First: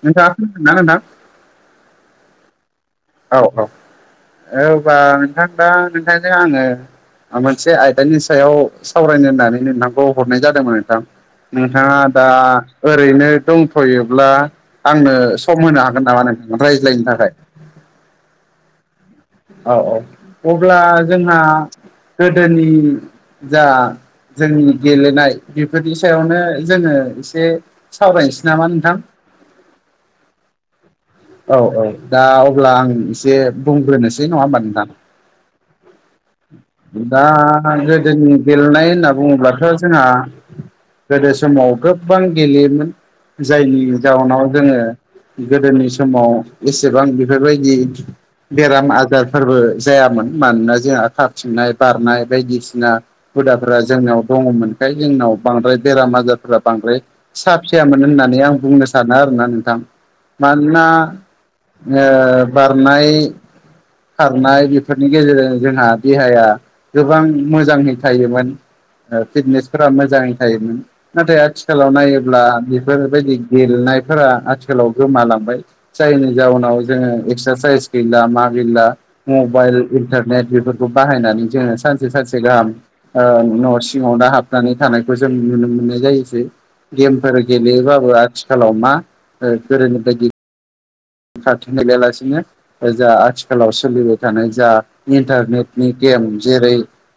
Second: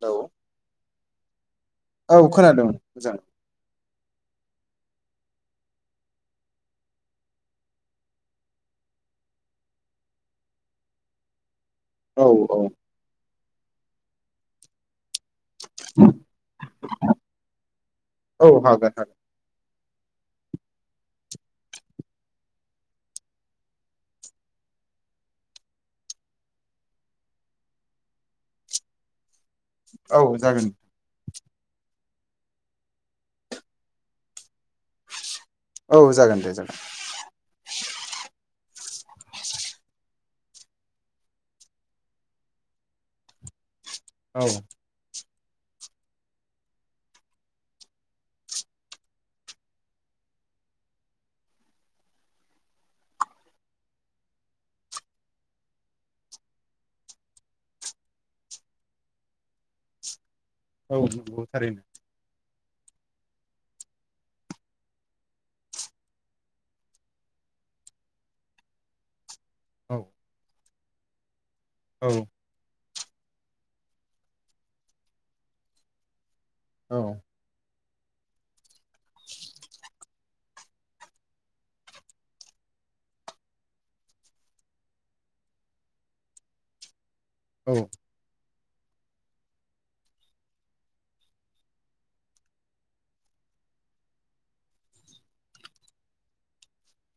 औ नोंथाङा [unintelligible] औ खोनादों मोजां औ औ। औ होमबा नोंथां दा नोंथांजों आङो आ मोनसे आयदानि सायाव सावरायनो होननानै नोंथांखौ हरनाय जादोंमोन नोंथां। नोंथाङा औ दा औ ओरैनो दंथ'योब्ला आंनो सम होनो हागोन नामा नोंथां रायज्लायनो थाखाय औ हागोन हागोन। औ-औ अब्ला जोंहा गोदोनि जा जोंनि गेलेनाय बेफोरनि सायावनो जोङो एसे सावरायनोसै नामा नोंथां? औ जागोन औ औ दा अब्ला आं एसे बुंग्रोनोसै नङा होमबा नोंथां? औ जागोन दे जागोन। दा गोदोनि गेलेनाय होनना बुङोब्लाथ' जोंहा गोदो समाव गोबां गेलेयोमोन जायनि औ जाउनाव जोङो गोदोनि समाव एसेबां बेफोरबायदि बेराम आजारफोरबो जायामोन मानोना जोंहा खाफथिंनाय बारनाय बायदिसिना हुदाफोरा जोंनाव दङमोनखाय जोंनाव बांद्राय बेराम आजारफोरा बांद्राय फिसा फिसायामोन होननानै आं बुंनो सानो आरोना नोंथां। मानोना औ नंगौ थारैनो ओ बारनाय खारनाय बेफोरनि गेजेरजों जोंहा देहाया गोबां मोजाङै थायोमोन। ओ फिटनेसफोरा औ मोजाङै थायोमोन नाथाय आथिखालाव औ नायोब्ला बे बेफोरबायदि गेलेनायफोरा आथिखालाव गोमालांबाय जायनि जाउनाव औ जोङो एक्ससाइस गैला मा गैला मबाइल इन्टारनेट बेफोरखौ बाहायनानै जोङो सानसे सानसे गाहाम ओ न' सिङाव दा हाबनानै थानायखौ जों नुनो मोननाय जायोसै गेमफोर औ गेलेयोबाबो आथिखालाव मा ओ गोदोनि बायदि [unintelligible] गेलेया लासिनो जा आथिखालाव सोलिबाय थानाय जा इन्टारनेटनि गेम जेरै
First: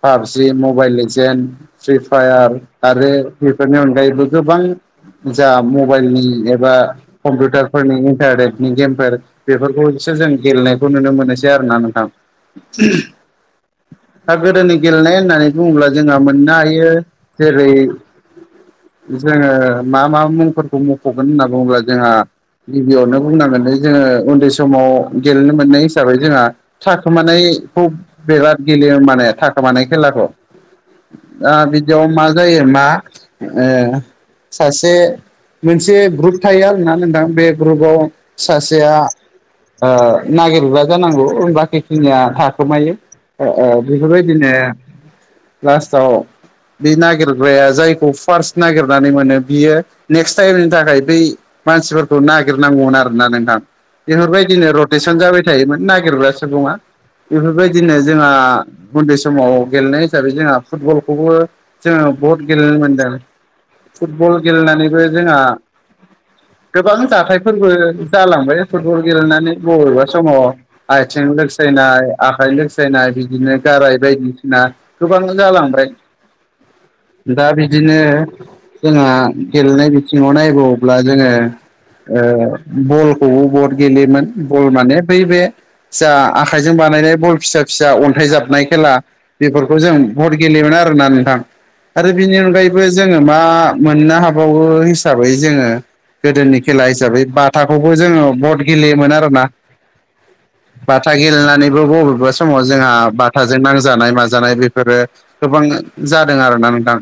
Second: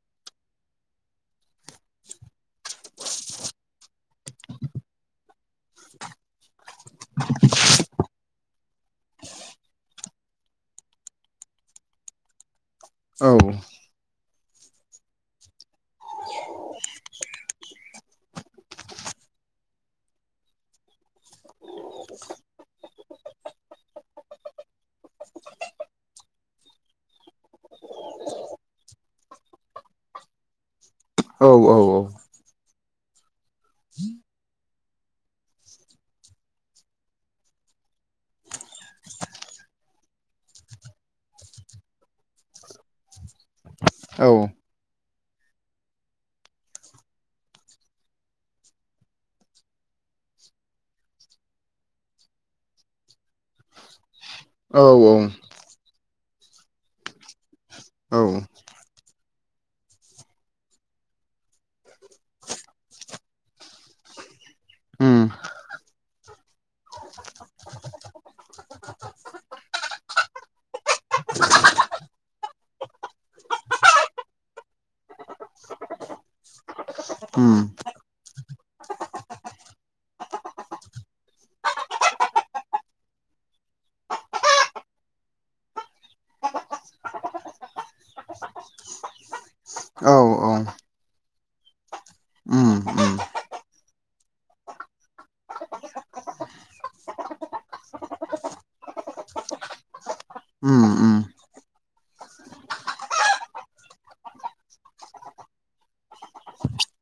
पाबजि मबाइल लेजेेन फ्रि फायार आरो बेफोरनि अनगायैबो गोबां जा मबाइलनि एबा कम्पिउटारफोरनि इन्टारनेट नि गेमफोर बेफोरखौ एसे जों गेलेनायखौ नुनो मोनोसै आरोना नोंथां। औ दा गोदोनि गेलेनाय होननानै बुङोब्ला जोंहा मोननो हायो जेरै जोङो मा मा मुंफोरखौ मख'गोन होनना बुङोब्ला जोंहा गिबियावनो बुंनांगोन जोङो उन्दै समाव गेलेनो मोननाय हिसाबै जोंहा थाखोमानायखौ बिराद गेलेयो माने थाखोमानाय खेलाखौ। दा बिदियाव मा जायो मा ओ सासे मोनसे ग्रुप थायो आरोना नोंथां बे ग्रुपाव सासेया ओ नागिरग्रा जानांगौ बाखि खिनिया थाखोमायो। ओ ओ औ बेफोरबायदिनो लास्टाव बे नागिरग्राया जायखौ फार्स्ट नागिरनानै मोनो बियो नेक्स्ट टाइमनि थाखाय बै मानसिफोरखौ नागिरनांगौमोन आरो। ना नोंथां बेफोरबायदिनो औ रटेसन जाबाय थायोमोन नागिरग्रा सुबुङा। बेफोरबायदिनो औ जोंहा उन्दै समाव गेलेनाय हिसाबै जोंहा फुटबलखौबो जोङो बहुद गेलेनो मोनदों फुटबल गेलेनानैबो जोंहा गोबां जाथायफोरबो जालांबाय फुटबल गेलेनानै बबेबा समाव आथिं लोंसायनाय आखाइ लोंसायनाय बिदिनो गाराय बायदिसिना गोबां जालांबाय उम दा बिदिनो जोंहा गेलेनाय बिथिङाव नायबावोब्ला जोङो ओ बलखौबो बहुद गेलेयोमोन बल माने बै बे जा आखाइजों बानायनाय बल फिसा फिसा अन्थाइ जाबनाय खेला बेफोरखौ जों उम औ भट औ गेलेयोमोन आरोना नोंथां। आरो बिनि उम अनगायैबो उम जोङो मा मोननो हाबावो हिसाबै जोङो गोदोनि खेला हिसाबै बाथाखौबो जोङो भट गेलेयोमोन आरोना। उम बाथा उम गेलेनानैबो बबेबा समाव जोंहा बाथाजों नांजानाय माजानाय बेफोरो गोबां जादों आरोना नोंथां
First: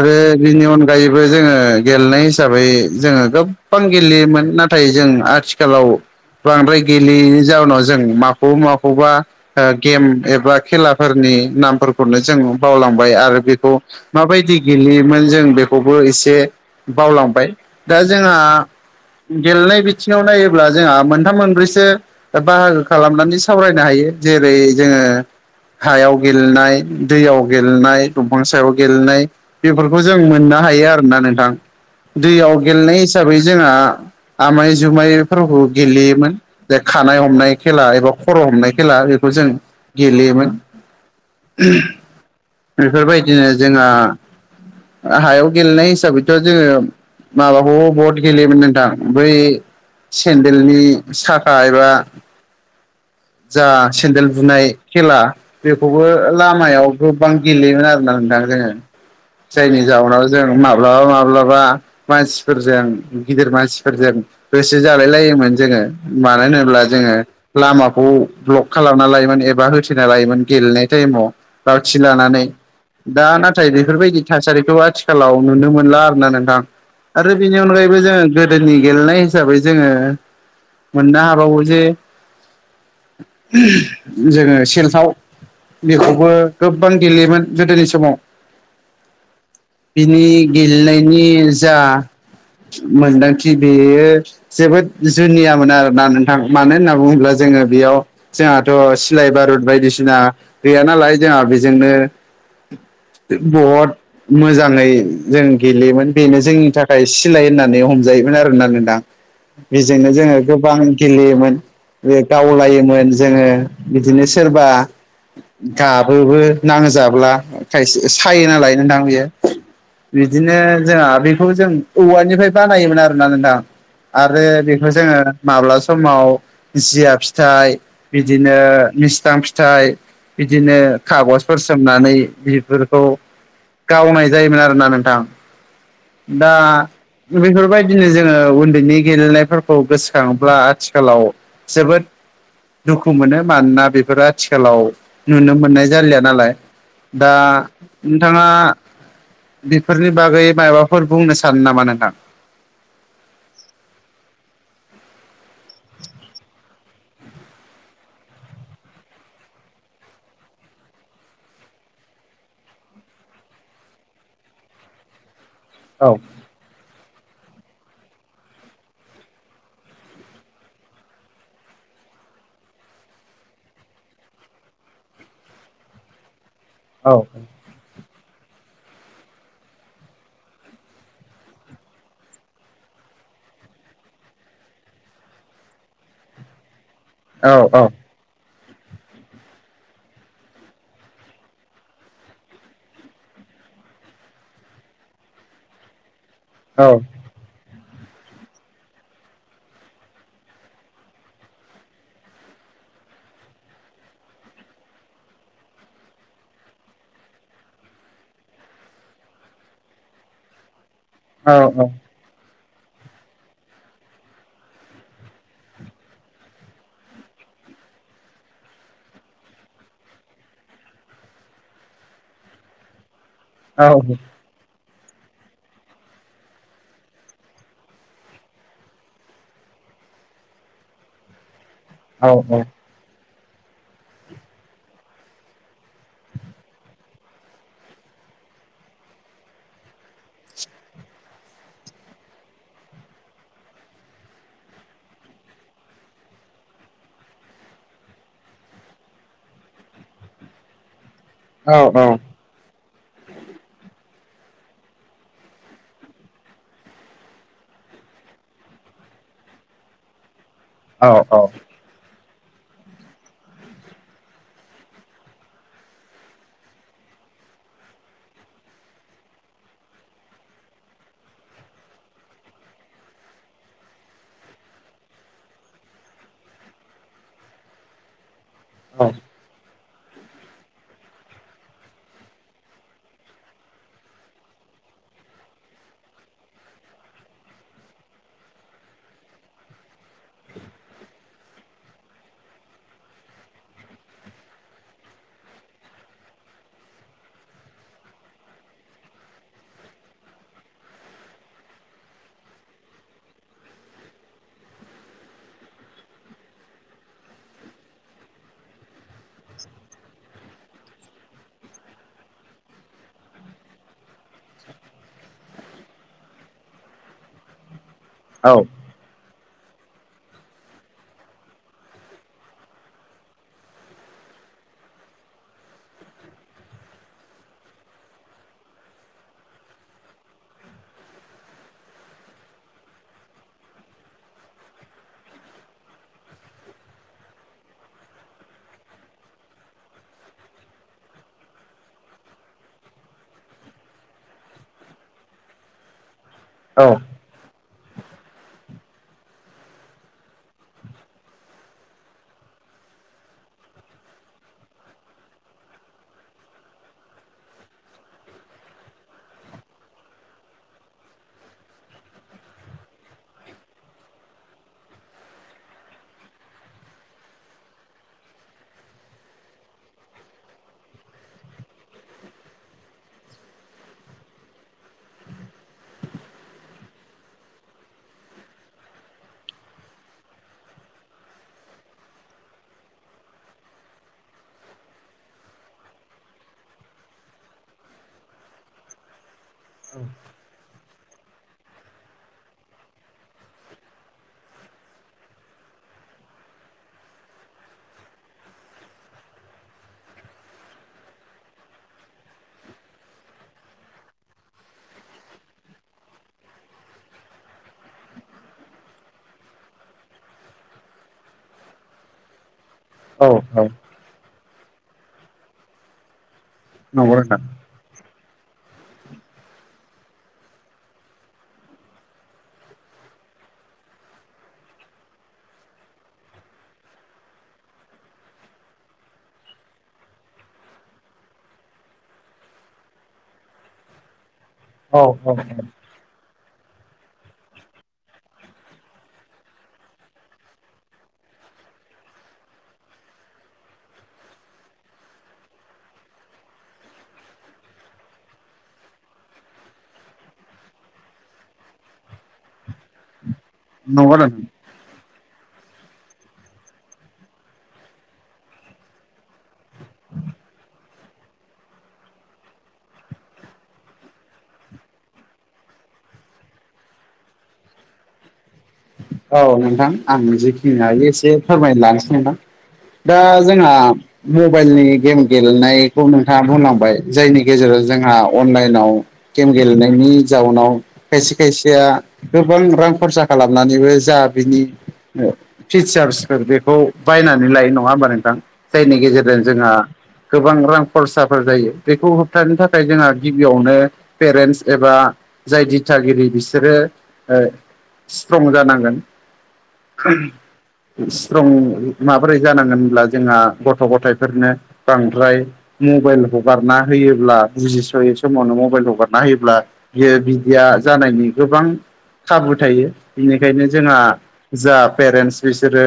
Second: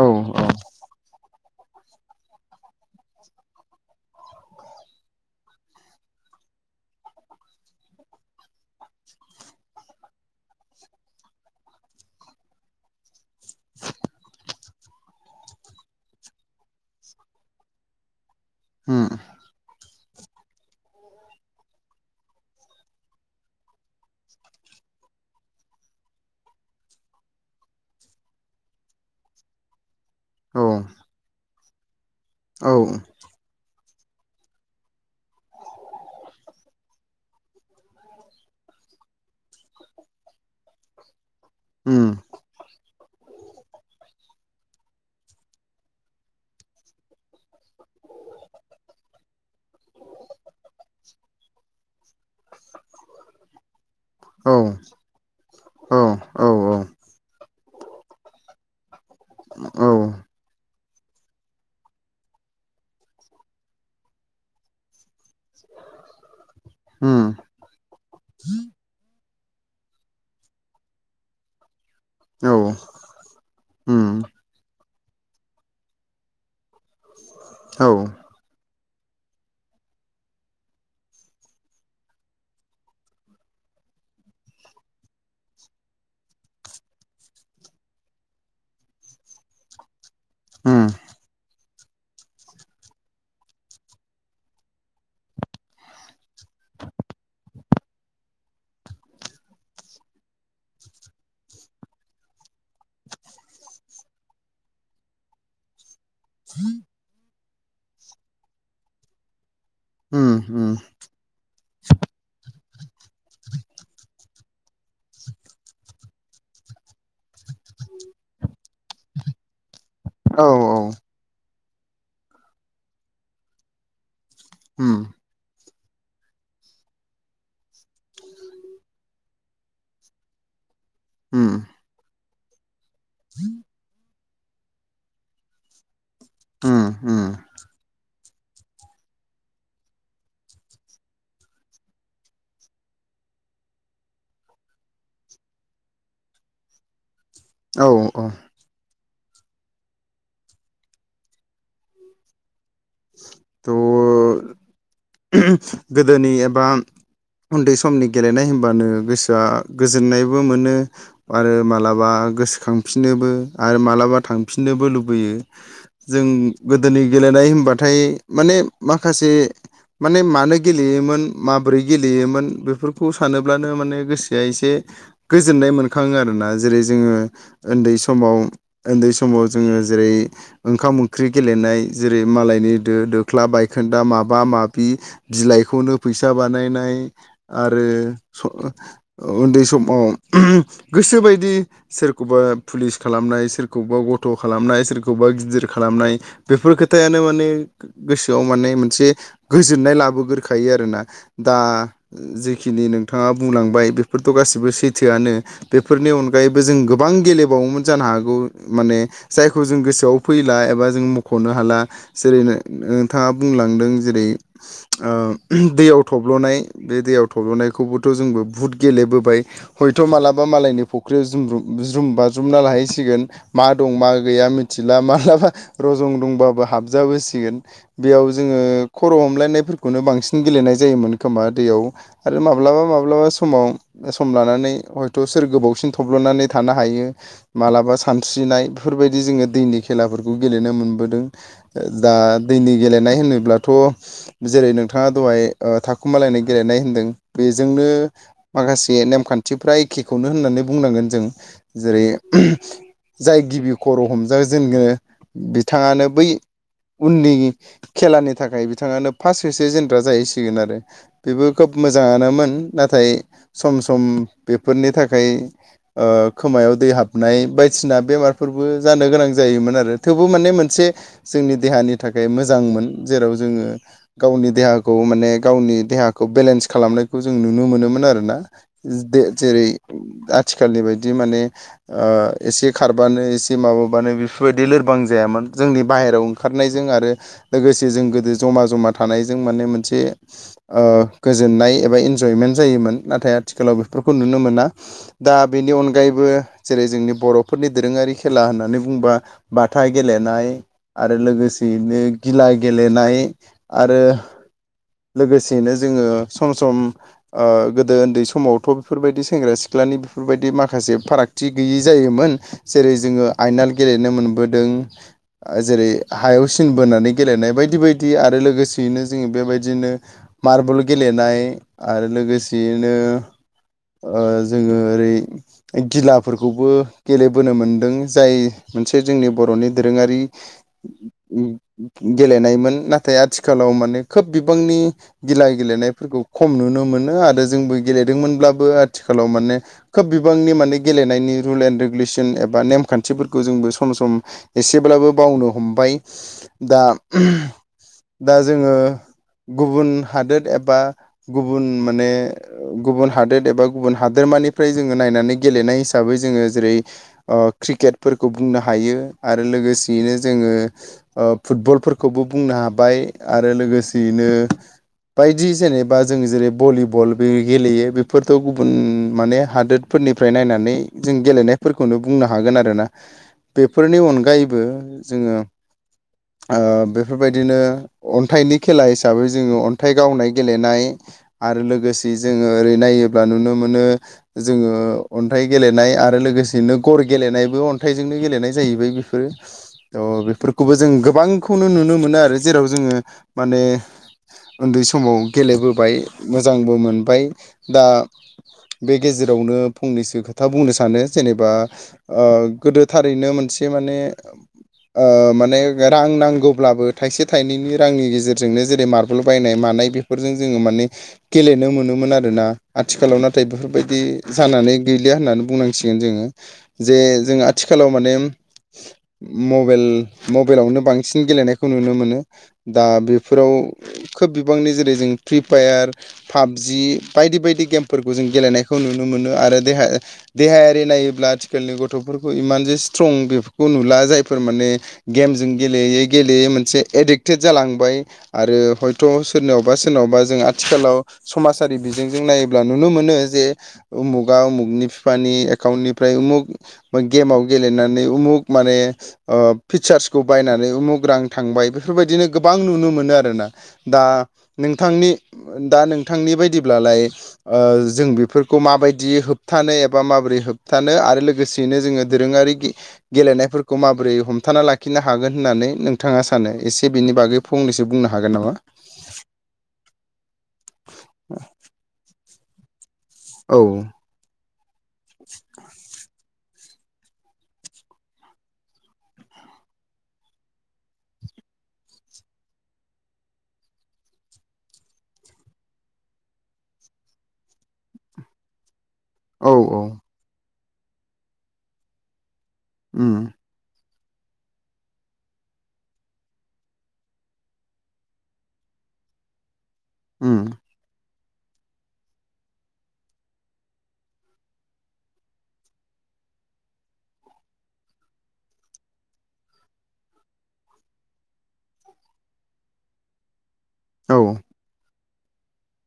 औ बिनि अनगायैबो जोङो गेलेनाय हिसाबै जोङो गोबां गेलेयोमोन नाथाय जों आथिखालाव बांद्राय गेलेयैनि जाउनाव जों माखौबा माखौबा ओ गेम एबा खेलाफोरनि नामफोरखौनो जों बावलांबाय आरो बेखौ माबायदि गेलेयोमोन जों बेखौबो एसे बावलांबाय दा जोंहा उम गेलेनाय बिथिङाव नायोब्ला जोंहा मोनथाम मोनब्रैसो बाहागो खालामनानै सावरायनो हायो जेरै जोङो हायाव गेलेनाय दैयाव गेलेनाय दंफां सायाव गेलेनाय बेफोरखौ जों मोननो औ हायो आरोना नोंथां दैयाव औ गेलेनाय हिसाबै जोंहा आमाय जुमाय फोरबो गेलेयोमोन जे खानाय हमनाय खेला एबा खर' हमनाय खेला बेखौ जों गेलेयोमोन उम बेफोरबायदिनो जोंहा हायाव गेलेनाय हिसाबैथ' जोङो माबाखौ गेलेयोमोन नोंथां बै सेन्देलनि साखा एबा जा सेन्देल औ बुनाय खेला बेखौबो औ उम औ लामायाव गोबां गेलेयोमोन आरो ना नोंथां जोङो जायनि उम जाउनाव जों माब्लाबा माब्लाबा मानसिफोरजों गिदिर मानसिफोरजों होसो जालाय लायोमोन जोङो मानो होनोब्ला जोङो लामाखौ ब्लक खालामना लायोमोन एबा होथेना लायोमोन गेलेनाय टाइमाव लावथि लानानै औ दा नाथाय बेफोरबायदि थासारिखौ आथिखालाव नुनो मोनला आरोना नोंथां आरो बिनोनो अगायै बेबो जोङो गोदोनि गेलेनाय हिसाबै जोङो मोननो हाबावो जे जोङो सेलथाव बेखौबो गोबां गेलेयोमोन गोदोनि समाव बिनि उम गेलेनायनि जा मोनदांथि बे जोबोद जुनियामोन आरोना नोंथां मानो होनना बुङोब्ला जोङो बेयाव जोंहाथ' सिलाय बारुद बायदिसिना गैया नालाय जोंहा बेजोंनो बहुद मोजाङै जों गेलेयोमोन बेनो जोंनि थाखाय सिलाय होननानै हमजायोमोन आरोना नोंथां बेजोंनो उम जोङो उम गोबां गेलेयोमोन बे गावलायोमोन जोङो बिदिनो सोरबा गाबोबो नाङो जाब्ला खायसे सायो नालाय नोंथां बियो औ बिदिनो उम जोंहा बेखौ जों औवानिफ्राय बानायोमोन आरोना नोंथां आरो बेखौ जोङो माब्ला समाव जिया फिथाइ बिदिनो मिसथां फिथाइ बिदिनो उम खागजफोर सोमनानै बिफोरखौ गावनाय जायोमोन आरोना नोंथां दा उम उम बेफोरबायदिनो जोङो उनदैनि गेलेनायफोरखौ गोसोखाङोला आथिखालाव जोबोद दुखु मोनो मानोना बेफोरो आथिखालाव नुनो मोननाय जालिया नालाय दा औ औ नोंथाङा बेफोरनि बागै माबाफोर बुंनो सानो नामा नोंथां? थ' गोदोनि एबा उनदै समनि गेलेनाय होनबानो गोसोआ गोजोननायबो मोनो आरो मा्लाबा गोसोखांफिननोबो आरो मालाबा थांफिननोबो लुबैयो औ जों गोदोनि गेलेनाय होनबाथाय माने माखासे माने मानो गेलेयोमोन माब्रै गेलेयोमोन बेफोरखौ सानोब्लानो माने गोसोआ एसे गोजोननाय मोनखाङो आरोना जेरै औ जोङो उनदै समाव उनदै समाव जोङो जेरै ओंखाम ओंख्रि गेलेनाय जेरै मालायनि दो दोख्ला बायखोनदा माबा माबि बिलाइखौनो फैसा बानायनाय औ आरो उनदै समाव गोसोबायदि सोरखौबा पुलिस खालामनाय सोरखौबा गथ' खालामनाय सोरखौबा गिदिर खालामनाय बेफोर खोथायानो माने गोसोआव माने मोनसे गोजोननाय ला बो गोरखायो आरोना दा जेखिनि नोंथाङा बुंलांबाय बेफोरथ' गासिबो सैथोआनो बेफोरनि अनगायैबो जों गोबां गेलेबावोमोन जानो हागौ माने जायखौ जों गोसोआव फैला एबा जों म ख'नो हाला जेरै नोंथाङा बुंलांदों जेरै ओ दैयाव थब्ल'नाय बे दैयाव थब्ल'नायखौबोथ' जोंबो बुहुद गेलेबोबाय हयथ' मालाबा मालायनि फुख्रियाव जुमब्रु ज्रुम बाज्रुमना लाहैसिगोन मा दं मा गैया मिथिला माब्लाबा रजं दंबाबो हाबजाबोसिगोन बेयाव जोङो खर' हमलायनायफोर खौनो बांसिन गेलेनाय जायोमोन खोमा दैयाव आरो माब्लाबा माब्लाबा स समाव सम लानानै हयथ' सोर गोबावसिन थब्ल'नानै थानो हायो मालाबा सानस्रिनाय बेफोरबायदि जोङो दैनि खेलाफोरखौ गेलेनो मोनबोदों दा दैनि गेलेनाय होनोब्लाथ' जेरै नोंथाङा दहाय थाखुमालायनाय गेलेनाय होनदों बेजोंनो माखासे नेमखान्थिफ्रा एखेखौनो होननानै बुंनांगोन जों जेरै जाय गिबि खर' हमजा जेनगोन बिथाङानो बै उननि खेलानि थाखाय बिथाङानो फार्स्ट होसो जेनग्रा जाहैसिगोन आरो बेबो खोब मोजाङानोमोन नाथाय सम सम बेफोरनि थाखाय खोमायाव दै हाबनाय बायदिसिना बेमारफोरबो जानो गोनां जायोमोन आरो थेवबो माने मोनसे जोंनि देहानि थाखाय मोजांमोन जेराव जोङो गावनि देहाखौ माने गावनि देहाखौ बेलेन्स खालामनायखौ जों नुनो मोनोमोन आरोना जेरै आथिखालनि बायदि माने ओ एसे खारबानो एसे माबाबानो बेफोरबायदि लोरबां जायामोन जोंनि बाहेरायाव ओं ओंखारनायजों आरो लोगोसे जों गोदो जमा जमा थानायजों माने मोनसे ओ गोजोननाय एबा इन्जयमेन्ट जायोमोन नाथाय आथिखालाव बेफोरखौ नुनो मोना दा बेनि अनगायैबो जेरै जोंनि बर'फोरनि दोरोङारि खेला होननानै बुङोबा बाथा गेलेनाय आरो लोगोसेयैनो गिला गेलेनाय आरो लोगोसेनो जोङो सम सम गोदो उन्दै समावथ' बेफोरबायदि सेंग्रा सिख्लानि बेफोरबायदि माखासे फारागथि गैयि जायोमोन जेरै जोङो आयनाल गेलेनो मोनबोदों जेरै हायाव सिन बोनानै गेलेनाय बायदि बायदि आरो लोगो नो जोङो बेबायदिनो मार्बल गेलेनाय आरो लोगोसेयैनो जोङो ओरै गिलाफोरखौबो गेलेबोनो मोनदों जाय मोनसे जोंनि बर'नि दोरोङारि [inaudible] गेलेनायमोन नाथाय आथिखालाव माने खोब बिबांनि गिला गेलेनायफोरखौ खम नुनो मोनो आरो जोंबो गेलेदोंमोनब्लाबो आथिखालाव माने खोब बिबांनि माने गेलेनायनि रुल एन्ड रेगुलेसन एबा नेमखान्थिफोरखौ जोंबो सम सम एसेब्लाबो बावनो हमबाय औ दा दा जोङो गुबुन हादोर एबा गुबुन माने गुबुन हादोर एबा गुबुन हादोरमानिफ्राय जोङो नायनानै गेलेनाय हिसाबै जोङो जेरै ओ क्रिकेटफोरखौ बुंनो हायो आरो लोगोसेयैनो जोङो फुटबलफोरखौबो बुंनो हाबाय आरो लोगोसेयैनो बायदि जेनेबा जों जेरै भलिबल बे गेलेयो बेफोरथ' गुबुन माने हादोर फोरनिफ्राय नायनानै जों गेलेनायफोरखौनो बुंनो हागोन आरोना बेफोरनि अनगायैबो जोङो बेफोरबाय दिनो अन्थाइनि खेला हिसाबै जोङो अन्थाइ गावनाय गेलेनाय आरो लोगोसे जोङो ओरै नायोब्ला नुनो मोनो जोङो अन्थाइ गेलेनाय आरो लोगोसेयैनो गर गेलेनायबो अन्थाइजोंनो गेलेनाय जाहैबाय बेफोरो थ' बेफोरखौबो जों गोबांखौनो नुनो मोनो आरो जेराव जोङो माने उन्दै समाव गेलेबोबाय मोजांबो मोनबाय दा बे गेजेरावनो फंनैसो खोथा बुंनो सानो जेनेबा गोदो थारैनो मोनसे माने माने रां नांगौब्लाबो थाइसे थाइनैनि रांनि गेजेरजोंनो जेरै मार्बल बायनाय मानाय बेफोरजों जोङो माने गेलेनो मोनोमोन आरो ना आथिखालाव नाथाय औ बेफोरबायदि जानानै गैलिया होननानै बुंनांसिगोन जोङो जे नंगौ जों नोंथां आथिखालाव माने मबेल मबेलावनो बांसिन गेलेनाय खौ नुनो मोनो दा बेफोराव खोब बिबांनि जेरै जों फ्रि फायार पाबजि बायदि बायदि गेमफोरखौ जों गेलेनायखौ नुनो मोनो आरो देहा देहायारि नायोब्ला आथिखालनि गथ'फोरखौ इमान जे सित्रं बेफोरखौ नुला जायफोर माने औ गेमजों गेलेयै गैलेयै मोनसे एडिक्टेड जालांबाय आरो हयथ' सोरनावबा सोरनावबा जों आथिखालाव समाजारि बिजोंजों नायोब्ला नुनो मोनो जे उमुगा उमुगनि बिफानि एकाउन्टनिफ्राय उमुग गेमाव गेलेनानै उमुख माने फिसार्सखौ बायनानै उमुख रां थांबाय बेफोरबायदिनो गोबां नुनो मोनो आरोना दा नंगौ नोंथां नोंथांनि दा नोंथांनि बायदिब्लालाय जों बेफोरखौ माबायदि होबथानो एबा माबोरै होबथानो आरो लो गोसेयैनो जोङो दोरोङारि गेलेनायफोरखौ माबोरै हमथाना लाखिनो हागोन होननानै नों नोंथाङा सानो एसे बेनि बागै फंनैसो बुंनो हागोन नामा औ नोंथां आं जिखिनि हायो एसे फोरमायलांनोसै नोंथां दा औ जोंहा मबाइलनि गेम गेलेनायखौ नोंथाङा बुंलांबाय जायनि गेजेराव जोंहा अनलाइनाव गेम गेलेनायनि जाउनाव खायसे खायसेया गोबां रां खरसा खालामनानैबो जा बिनि फिचार्सफोर बेखौ बायनानै लायो नङा होमबा नोंथां जायनि गेजेर औ जोंहा औ गोबां रां खरसाफोर जायो बेखौ होबथानो थाखाय जोंहा उम गि बियावनो पेरेन्टस एबा जाय दिथागिरि बिसोरो ओ स्ट्रं जानांगोन उम स्ट्रं माबोरै जानांगोन होनब्ला जोंहा गथ' गथायफोरनो बांद्राय मबाइल हगारना होयोब्ला बुजिस'यै समावनो मबाइल हगारना होयोब्ला बियो बिदिया जानायनि गोबां खाबु थायो बेनिखायनो जोंहा औ जा पेरेन्टस बिसोरो